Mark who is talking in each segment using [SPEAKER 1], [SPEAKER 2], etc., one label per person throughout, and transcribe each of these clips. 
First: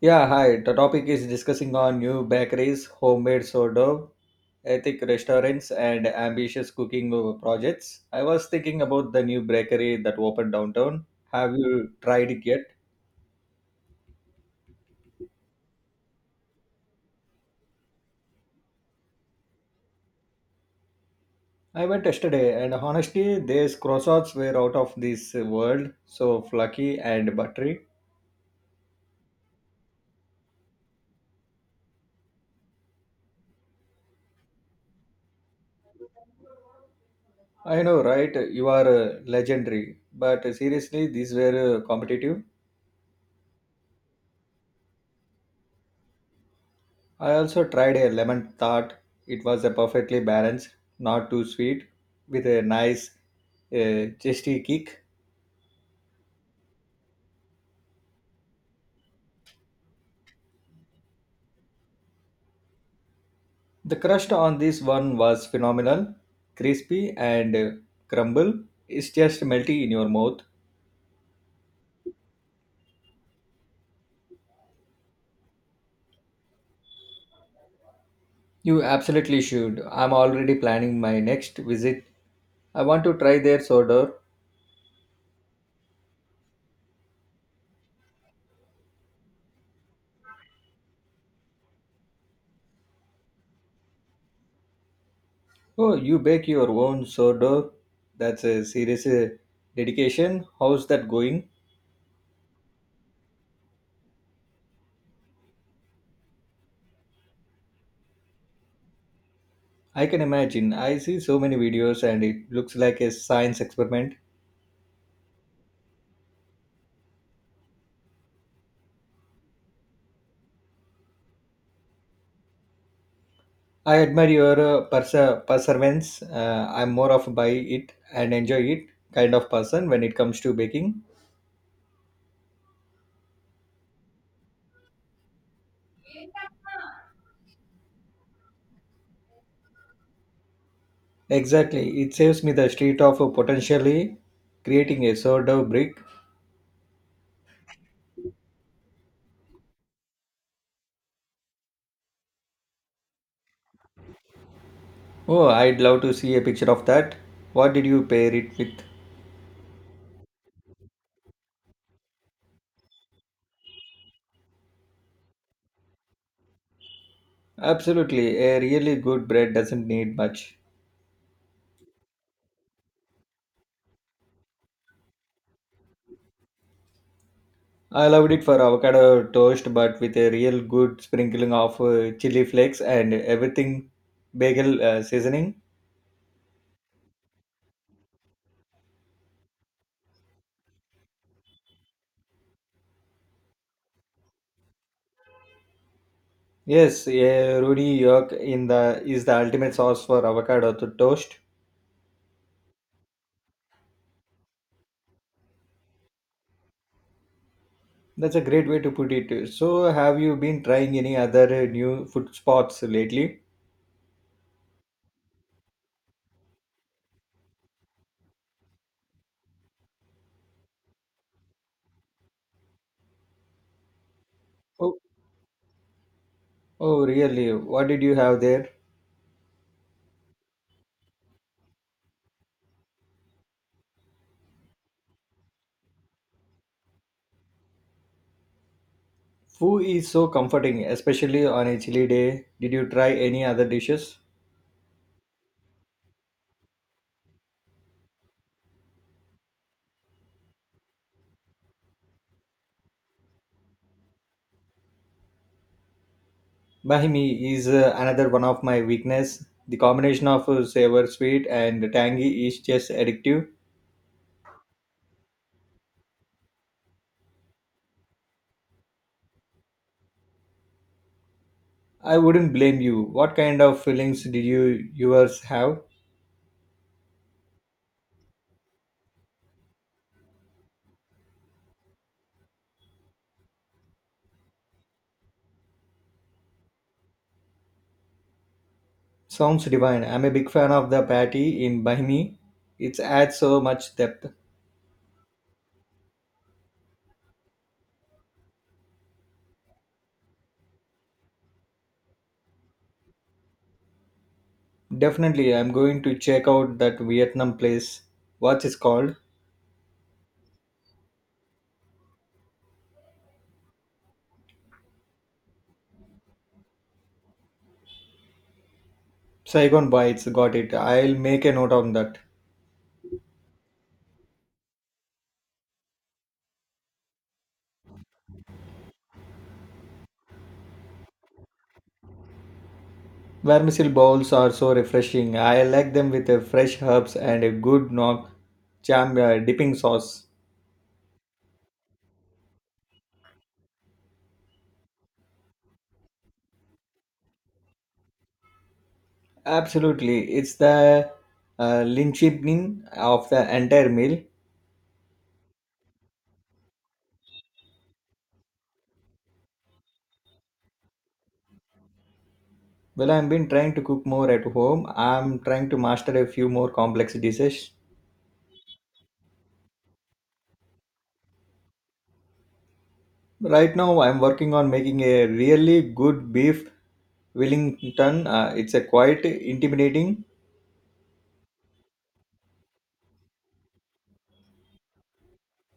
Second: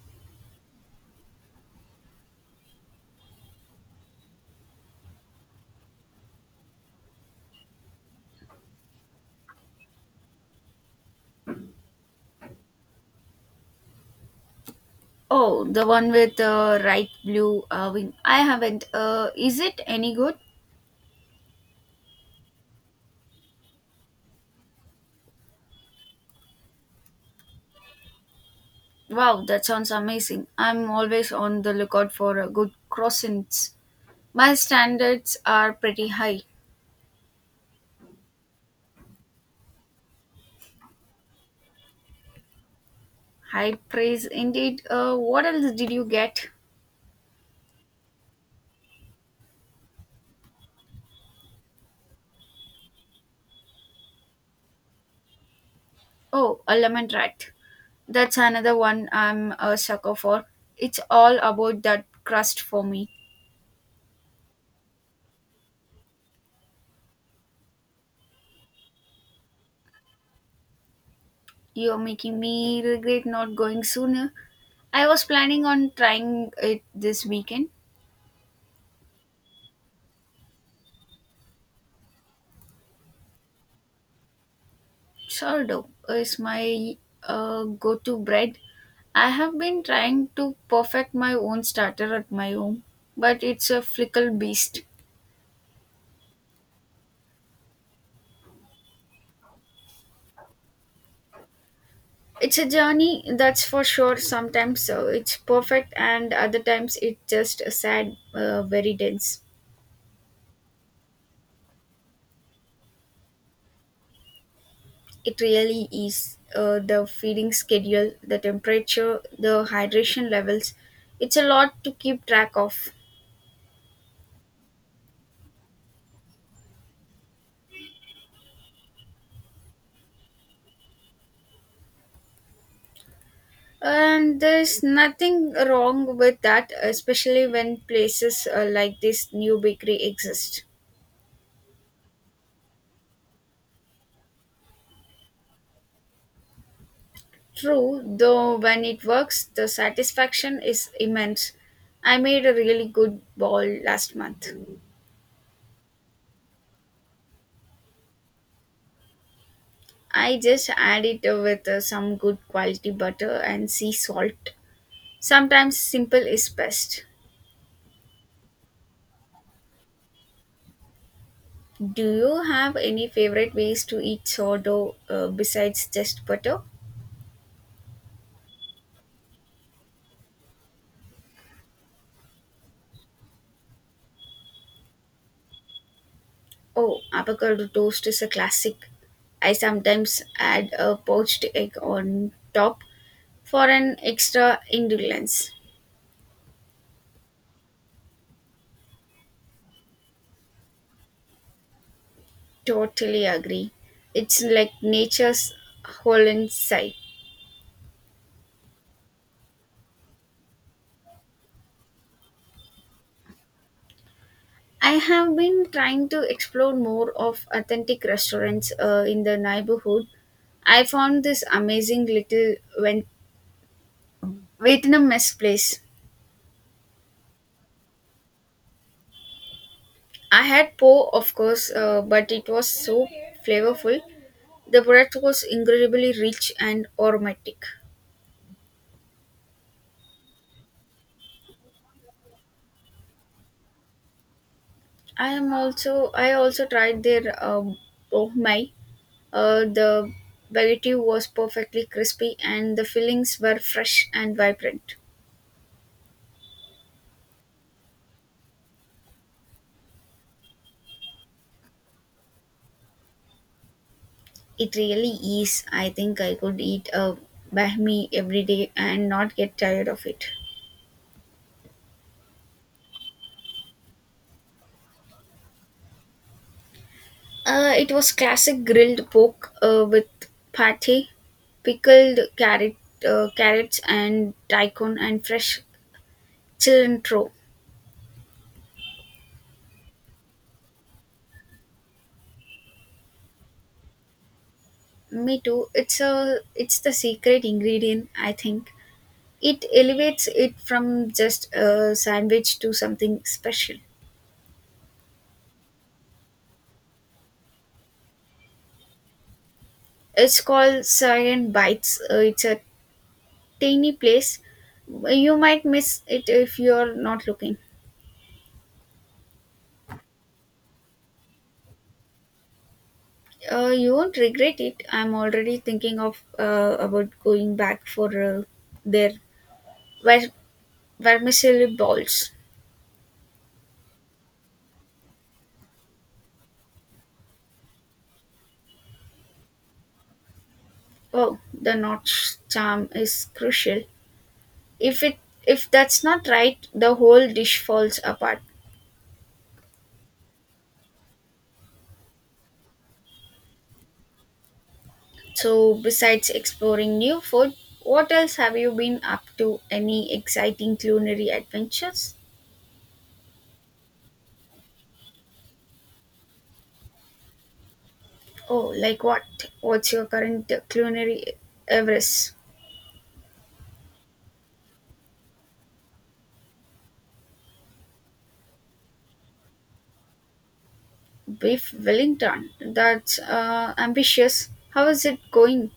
[SPEAKER 1] Yeah, hi. The topic is discussing on new bakeries, homemade sourdough, ethic restaurants, and ambitious cooking projects. I was thinking about the new bakery that opened downtown. Have you tried it yet?
[SPEAKER 2] Oh, the one with right blue wing. I haven't. Is it any good?
[SPEAKER 1] I went yesterday, and honestly, these croissants were out of this world. So fluffy and buttery.
[SPEAKER 2] Wow, that sounds amazing. I'm always on the lookout for good croissants. My standards are pretty high.
[SPEAKER 1] I know, right? You are legendary, but seriously, these were competitive.
[SPEAKER 2] High praise indeed. What else did you get?
[SPEAKER 1] I also tried a lemon tart. It was a perfectly balanced, not too sweet, with a nice zesty kick.
[SPEAKER 2] Oh, a lemon rat. That's another one I'm a sucker for. It's all about that crust for me.
[SPEAKER 1] The crust on this one was phenomenal, crispy and crumble. It's just melty in your mouth.
[SPEAKER 2] You're making me regret not going sooner. I was planning on trying it this weekend.
[SPEAKER 1] You absolutely should. I'm already planning my next visit. I want to try their sourdough.
[SPEAKER 2] Sourdough is my go to bread. I have been trying to perfect my own starter at my home, but it's a fickle beast.
[SPEAKER 1] Oh, you bake your own sourdough? That's a serious dedication. How's that going?
[SPEAKER 2] It's a journey, that's for sure. Sometimes it's perfect, and other times it's just a sad, very dense.
[SPEAKER 1] I can imagine. I see so many videos and it looks like a science experiment.
[SPEAKER 2] It really is the feeding schedule, the temperature, the hydration levels. It's a lot to keep track of.
[SPEAKER 1] I admire your perseverance. I'm more of a buy it and enjoy it kind of person when it comes to baking.
[SPEAKER 2] And there's nothing wrong with that, especially when places like this new bakery exist.
[SPEAKER 1] Exactly. It saves me the street of potentially creating a sourdough brick.
[SPEAKER 2] True, though, when it works, the satisfaction is immense. I made a really good ball last month.
[SPEAKER 1] Oh, I'd love to see a picture of that. What did you pair it with?
[SPEAKER 2] I just add it with some good quality butter and sea salt. Sometimes simple is best.
[SPEAKER 1] Absolutely. A really good bread doesn't need much.
[SPEAKER 2] Do you have any favorite ways to eat sourdough besides just butter?
[SPEAKER 1] I loved it for avocado toast, but with a real good sprinkling of chili flakes and everything bagel seasoning.
[SPEAKER 2] Oh, avocado toast is a classic. I sometimes add a poached egg on top for an extra indulgence.
[SPEAKER 1] Yes, a Rudy York in the is the ultimate sauce for avocado to toast.
[SPEAKER 2] Totally agree. It's like nature's whole inside.
[SPEAKER 1] That's a great way to put it. So, have you been trying any other new food spots lately?
[SPEAKER 2] I have been trying to explore more of authentic restaurants in the neighborhood. I found this amazing little
[SPEAKER 1] Oh,
[SPEAKER 2] Vietnamese place.
[SPEAKER 1] oh, really? What did you have there?
[SPEAKER 2] I had po, of course, but it was so flavorful. The bread was incredibly rich and aromatic.
[SPEAKER 1] Foo is so comforting, especially on a chilly day. Did you try any other dishes?
[SPEAKER 2] I also tried their oh my, the baguette was perfectly crispy and the fillings were fresh and vibrant.
[SPEAKER 1] Bahimi is another one of my weakness. The combination of sour, sweet, and tangy is just addictive.
[SPEAKER 2] It really is. I think I could eat a bahmi every day and not get tired of it.
[SPEAKER 1] I wouldn't blame you. What kind of feelings did you yours have?
[SPEAKER 2] It was classic grilled pork with pate, pickled carrot, carrots, and daikon, and fresh cilantro.
[SPEAKER 1] Sounds divine. I'm a big fan of the patty in Bahimi. It adds so much depth.
[SPEAKER 2] Me too. It's the secret ingredient. I think it elevates it from just a sandwich to something special.
[SPEAKER 1] Definitely, I'm going to check out that Vietnam place. What's it called?
[SPEAKER 2] It's called Sayan Bites. It's a tiny place. You might miss it if you're not looking.
[SPEAKER 1] Saigon Bites. Got it. I'll make a note on that.
[SPEAKER 2] You won't regret it. I'm already thinking of about going back for their ver- vermicelli balls.
[SPEAKER 1] Vermicelli bowls are so refreshing. I like them with a fresh herbs and a good knock jam dipping sauce.
[SPEAKER 2] Oh, the notch charm is crucial. If it if that's not right, the whole dish falls apart.
[SPEAKER 1] Absolutely, it's the linchpin of the entire meal.
[SPEAKER 2] So, besides exploring new food, what else have you been up to? Any exciting culinary adventures?
[SPEAKER 1] Well, I've been trying to cook more at home. I'm trying to master a few more complex dishes.
[SPEAKER 2] Oh, like what? What's your current culinary Everest?
[SPEAKER 1] Right now, I'm working on making a really good beef Wellington. It's a quite intimidating.
[SPEAKER 2] Biff Wellington. That's ambitious. How is it going?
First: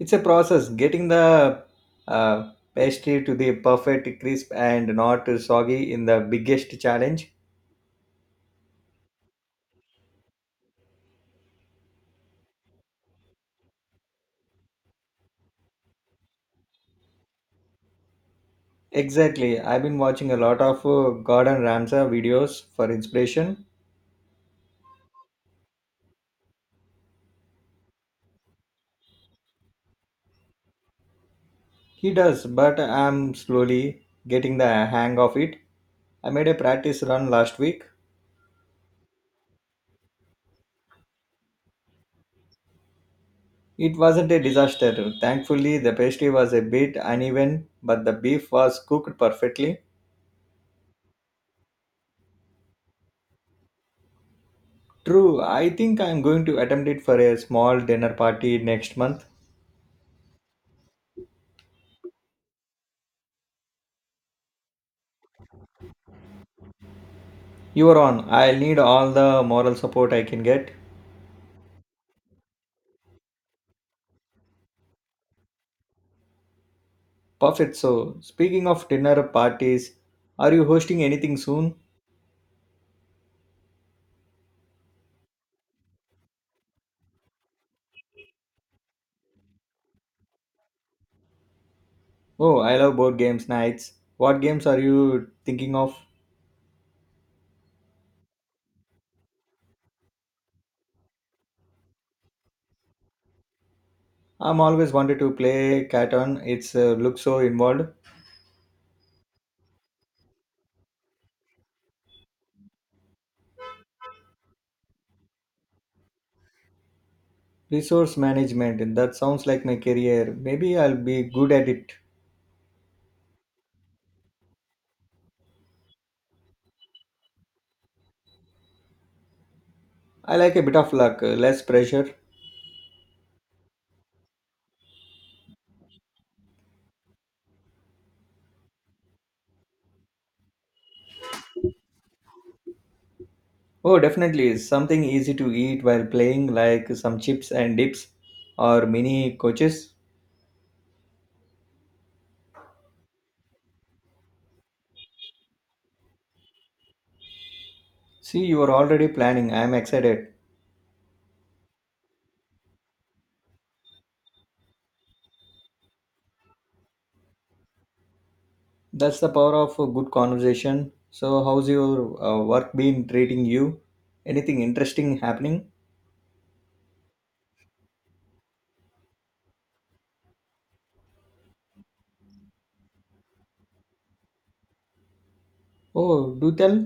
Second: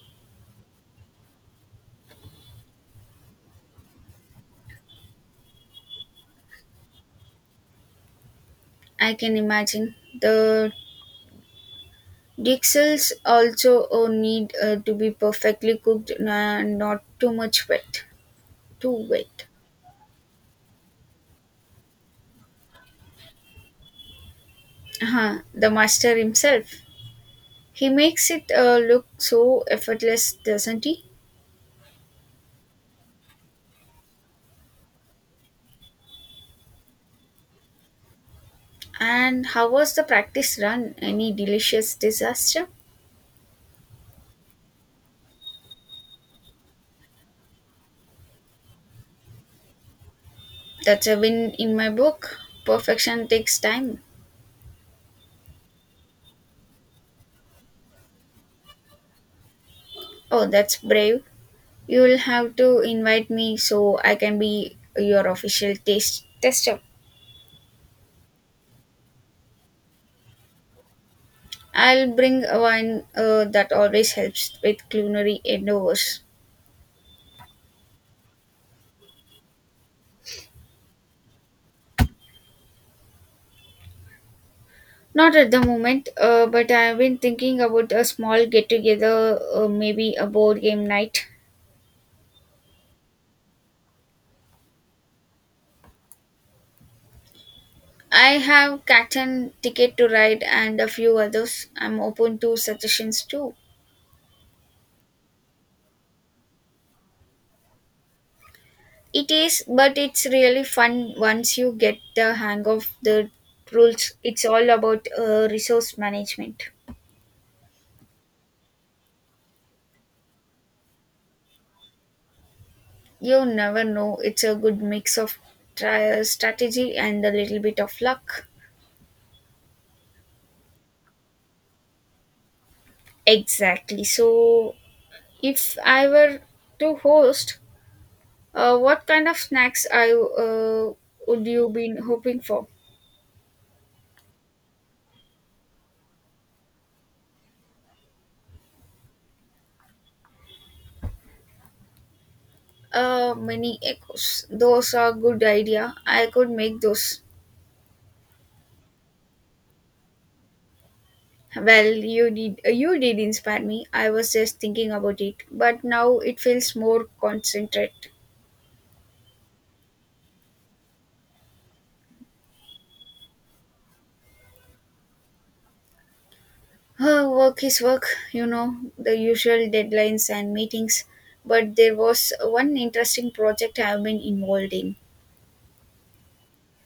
[SPEAKER 1] It's a process getting the uh, pastry to the perfect crisp and not soggy in the biggest challenge.
[SPEAKER 2] I can imagine. The Dixels also need to be perfectly cooked and not too much wet. Too wet.
[SPEAKER 1] Exactly. I've been watching a lot of Gordon Ramsay videos for inspiration.
[SPEAKER 2] Uh-huh. The master himself. He makes it look so effortless, doesn't he?
[SPEAKER 1] He does, but I'm slowly getting the hang of it. I made a practice run last week.
[SPEAKER 2] And how was the practice run? Any delicious disaster?
[SPEAKER 1] It wasn't a disaster. Thankfully, the pastry was a bit uneven, but the beef was cooked perfectly.
[SPEAKER 2] That's a win in my book. Perfection takes time.
[SPEAKER 1] True, I think I'm going to attempt it for a small dinner party next month.
[SPEAKER 2] Oh, that's brave. You'll have to invite me so I can be your official taste tester.
[SPEAKER 1] You are on. I'll need all the moral support I can get.
[SPEAKER 2] I'll bring a wine that always helps with culinary endeavors.
[SPEAKER 1] Perfect. So, speaking of dinner parties, are you hosting anything soon?
[SPEAKER 2] Not at the moment, but I've been thinking about a small get together, maybe a board game night.
[SPEAKER 1] Oh, I love board games nights. What games are you thinking of?
[SPEAKER 2] I have Captain Ticket to Ride and a few others. I'm open to suggestions too.
[SPEAKER 1] I'm always wanted to play Catan. It's looks so involved.
[SPEAKER 2] It is, but it's really fun once you get the hang of the rules. It's all about resource management.
[SPEAKER 1] Resource management. And That sounds like my career. Maybe I'll be good at it.
[SPEAKER 2] You never know. It's a good mix of strategy and a little bit of luck.
[SPEAKER 1] I like a bit of luck, less pressure.
[SPEAKER 2] Exactly. So, if I were to host, what kind of snacks I would you been hoping for?
[SPEAKER 1] Oh, definitely. Something easy to eat while playing, like some chips and dips or mini coaches.
[SPEAKER 2] Mini echoes. Those are good idea. I could make those.
[SPEAKER 1] See, you are already planning. I am excited.
[SPEAKER 2] Well, you did. You did inspire me. I was just thinking about it, but now it feels more concentrated.
[SPEAKER 1] That's the power of a good conversation. So, how's your work been treating you? Anything interesting happening?
[SPEAKER 2] Work is work, you know, the usual deadlines and meetings. But there was one interesting project I've been involved in.
[SPEAKER 1] Oh, do tell.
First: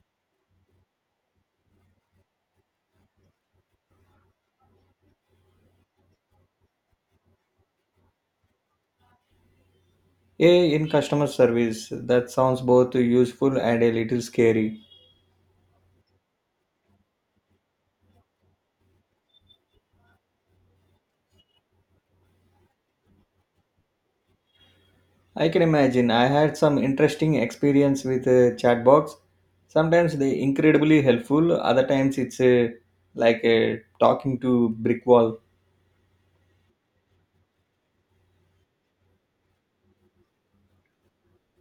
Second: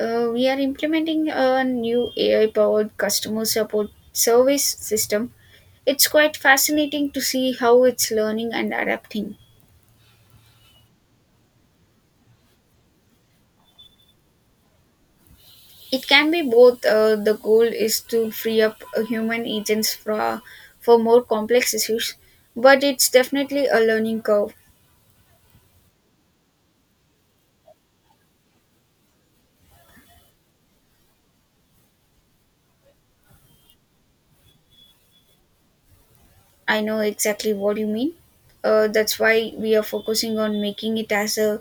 [SPEAKER 2] We are implementing a new AI powered customer support service system. It's quite fascinating to see how it's learning and adapting.
[SPEAKER 1] A I in customer service. That sounds both useful and a little scary.
[SPEAKER 2] It can be both. The goal is to free up human agents for more complex issues, but it's definitely a learning curve.
[SPEAKER 1] I can imagine. I had some interesting experience with chatbots. Sometimes they incredibly helpful. Other times it's talking to brick wall.
[SPEAKER 2] I know exactly what you mean. That's why we are focusing on making it as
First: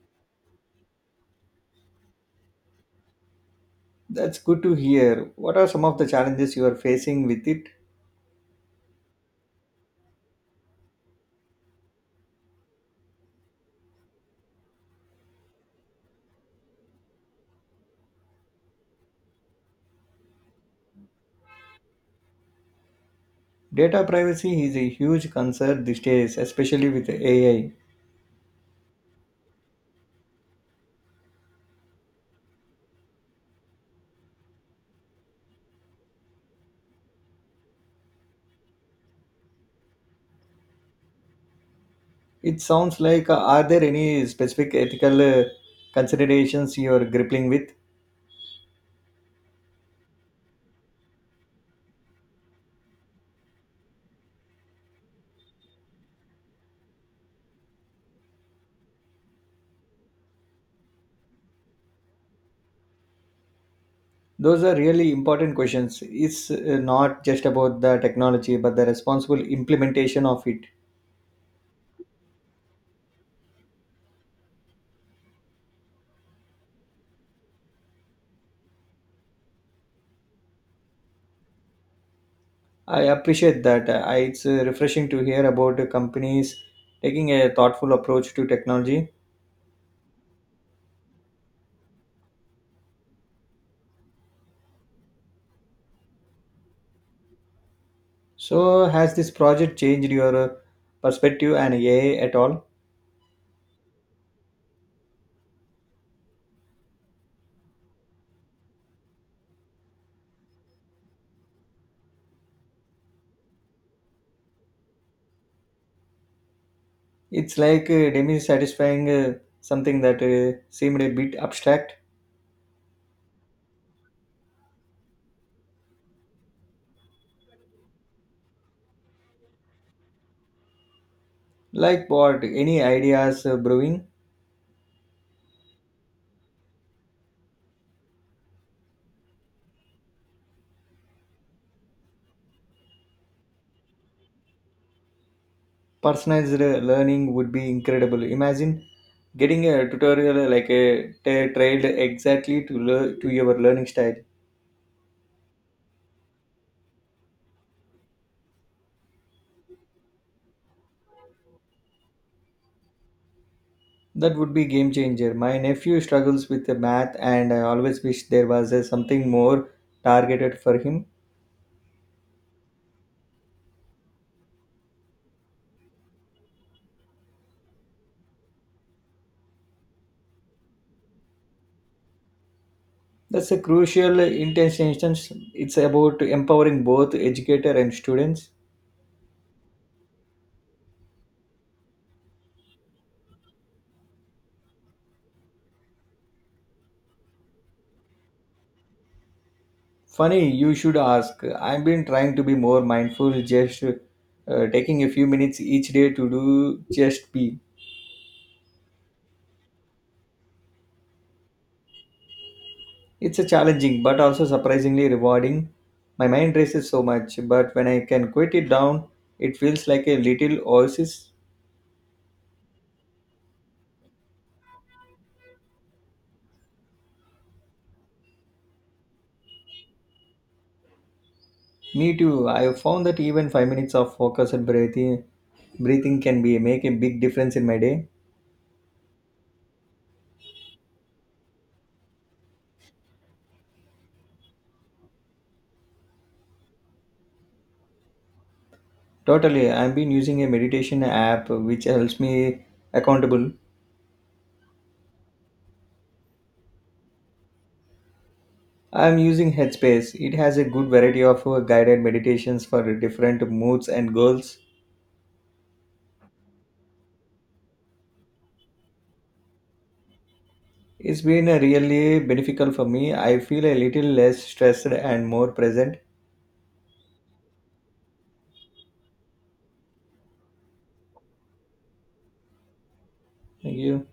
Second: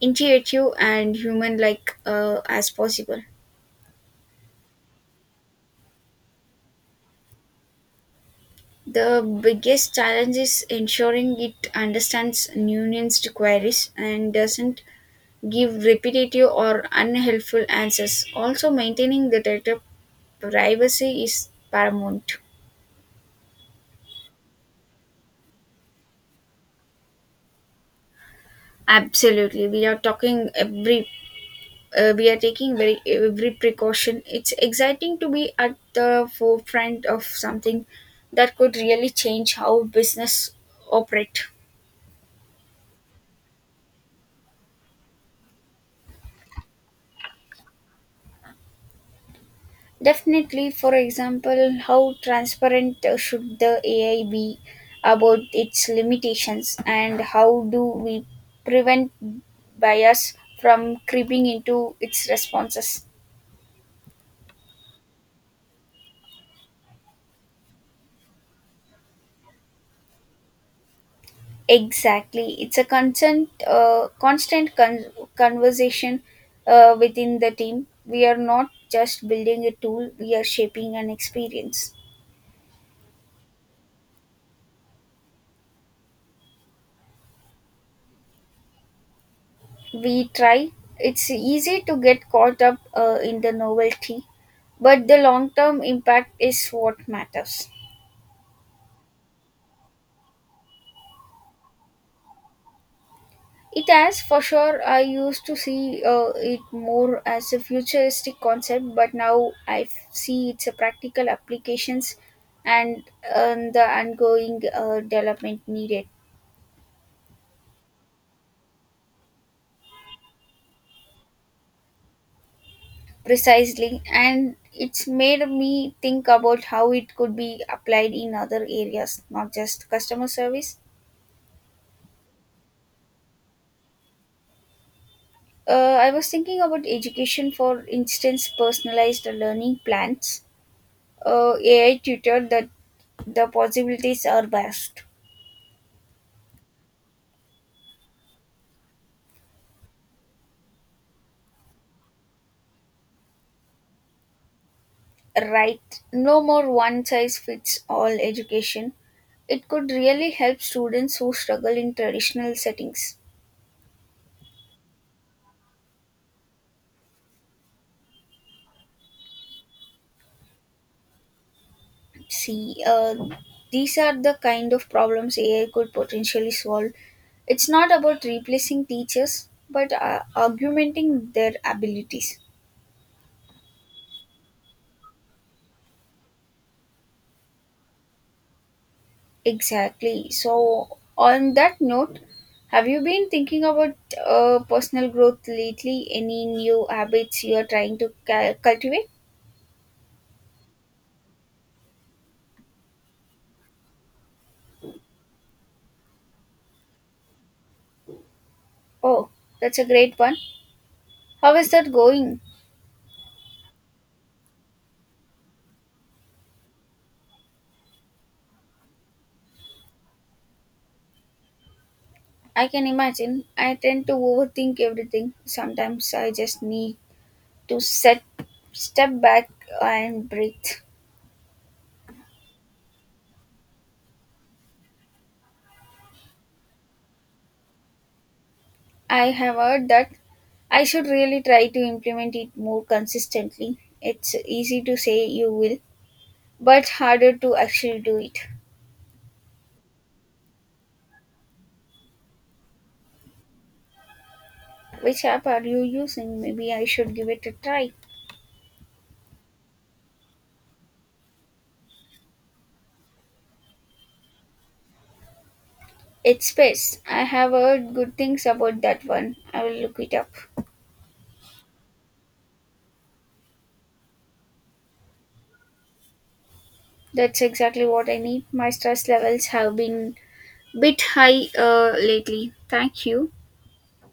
[SPEAKER 2] intuitive and human-like as possible.
[SPEAKER 1] That's good to hear. What are some of the challenges you are facing with it?
[SPEAKER 2] The biggest challenge is ensuring it understands nuanced queries and doesn't give repetitive or unhelpful answers. Also, maintaining the data privacy is paramount.
[SPEAKER 1] Data privacy is a huge concern these days, especially with AI.
[SPEAKER 2] Absolutely, we are taking very every precaution. It's exciting to be at the forefront of something that could really change how business operate.
[SPEAKER 1] It sounds like, are there any specific ethical considerations you are grappling with?
[SPEAKER 2] Definitely, for example, how transparent should the AI be about its limitations, and how do we prevent bias from creeping into its responses?
[SPEAKER 1] Those are really important questions. It's not just about the technology, but the responsible implementation of it.
[SPEAKER 2] Exactly. It's a conversation within the team. We are not just building a tool, we are shaping an experience.
[SPEAKER 1] I appreciate that. It's refreshing to hear about companies taking a thoughtful approach to technology.
[SPEAKER 2] We try. It's easy to get caught up in the novelty, but the long term impact is what matters.
[SPEAKER 1] So, has this project changed your perspective and AI at all?
[SPEAKER 2] It has for sure. I used to see it more as a futuristic concept, but now I see its a practical applications and, and the ongoing development needed.
[SPEAKER 1] It's like demi-satisfying something that seemed a bit abstract.
[SPEAKER 2] Precisely, and it's made me think about how it could be applied in other areas, not just customer service.
[SPEAKER 1] Like what? Any ideas brewing?
[SPEAKER 2] I was thinking about education, for instance, personalized learning plans, AI tutor. That the possibilities are vast.
[SPEAKER 1] Personalized learning would be incredible. Imagine getting a tutorial trailed exactly to to your learning style.
[SPEAKER 2] Right, no more one size fits all education. It could really help students who struggle in traditional settings.
[SPEAKER 1] That would be game changer. My nephew struggles with the math, and I always wish there was something more targeted for him.
[SPEAKER 2] See, these are the kind of problems AI could potentially solve. It's not about replacing teachers but augmenting their abilities.
[SPEAKER 1] That's a crucial intention. It's about empowering both educator and students.
[SPEAKER 2] Exactly. So on that note, have you been thinking about personal growth lately? Any new habits you are trying to cultivate?
[SPEAKER 1] Funny, you should ask. I've been trying to be more mindful, just taking a few minutes each day to do just be.
[SPEAKER 2] Oh, that's a great one. How is that going?
[SPEAKER 1] It's a challenging but also surprisingly rewarding. My mind races so much, but when I can quit it down, it feels like a little oasis.
[SPEAKER 2] I can imagine. I tend to overthink everything. Sometimes I just need to set step back and breathe.
[SPEAKER 1] Me too. I have found that even 5 minutes of focused breathing can be make a big difference in my day.
[SPEAKER 2] I have heard that. I should really try to implement it more consistently. It's easy to say you will, but harder to actually do it.
[SPEAKER 1] Totally, I've been using a meditation app which helps me accountable.
[SPEAKER 2] Which app are you using? Maybe I should give it a try.
[SPEAKER 1] I'm using Headspace. It has a good variety of guided meditations for different moods and goals.
[SPEAKER 2] It's Space. I have heard good things about that one. I will look it up.
[SPEAKER 1] It's been really beneficial for me. I feel a little less stressed and more present.
[SPEAKER 2] That's exactly what I need. My stress levels have been bit high lately. Thank you.
[SPEAKER 1] Thank you.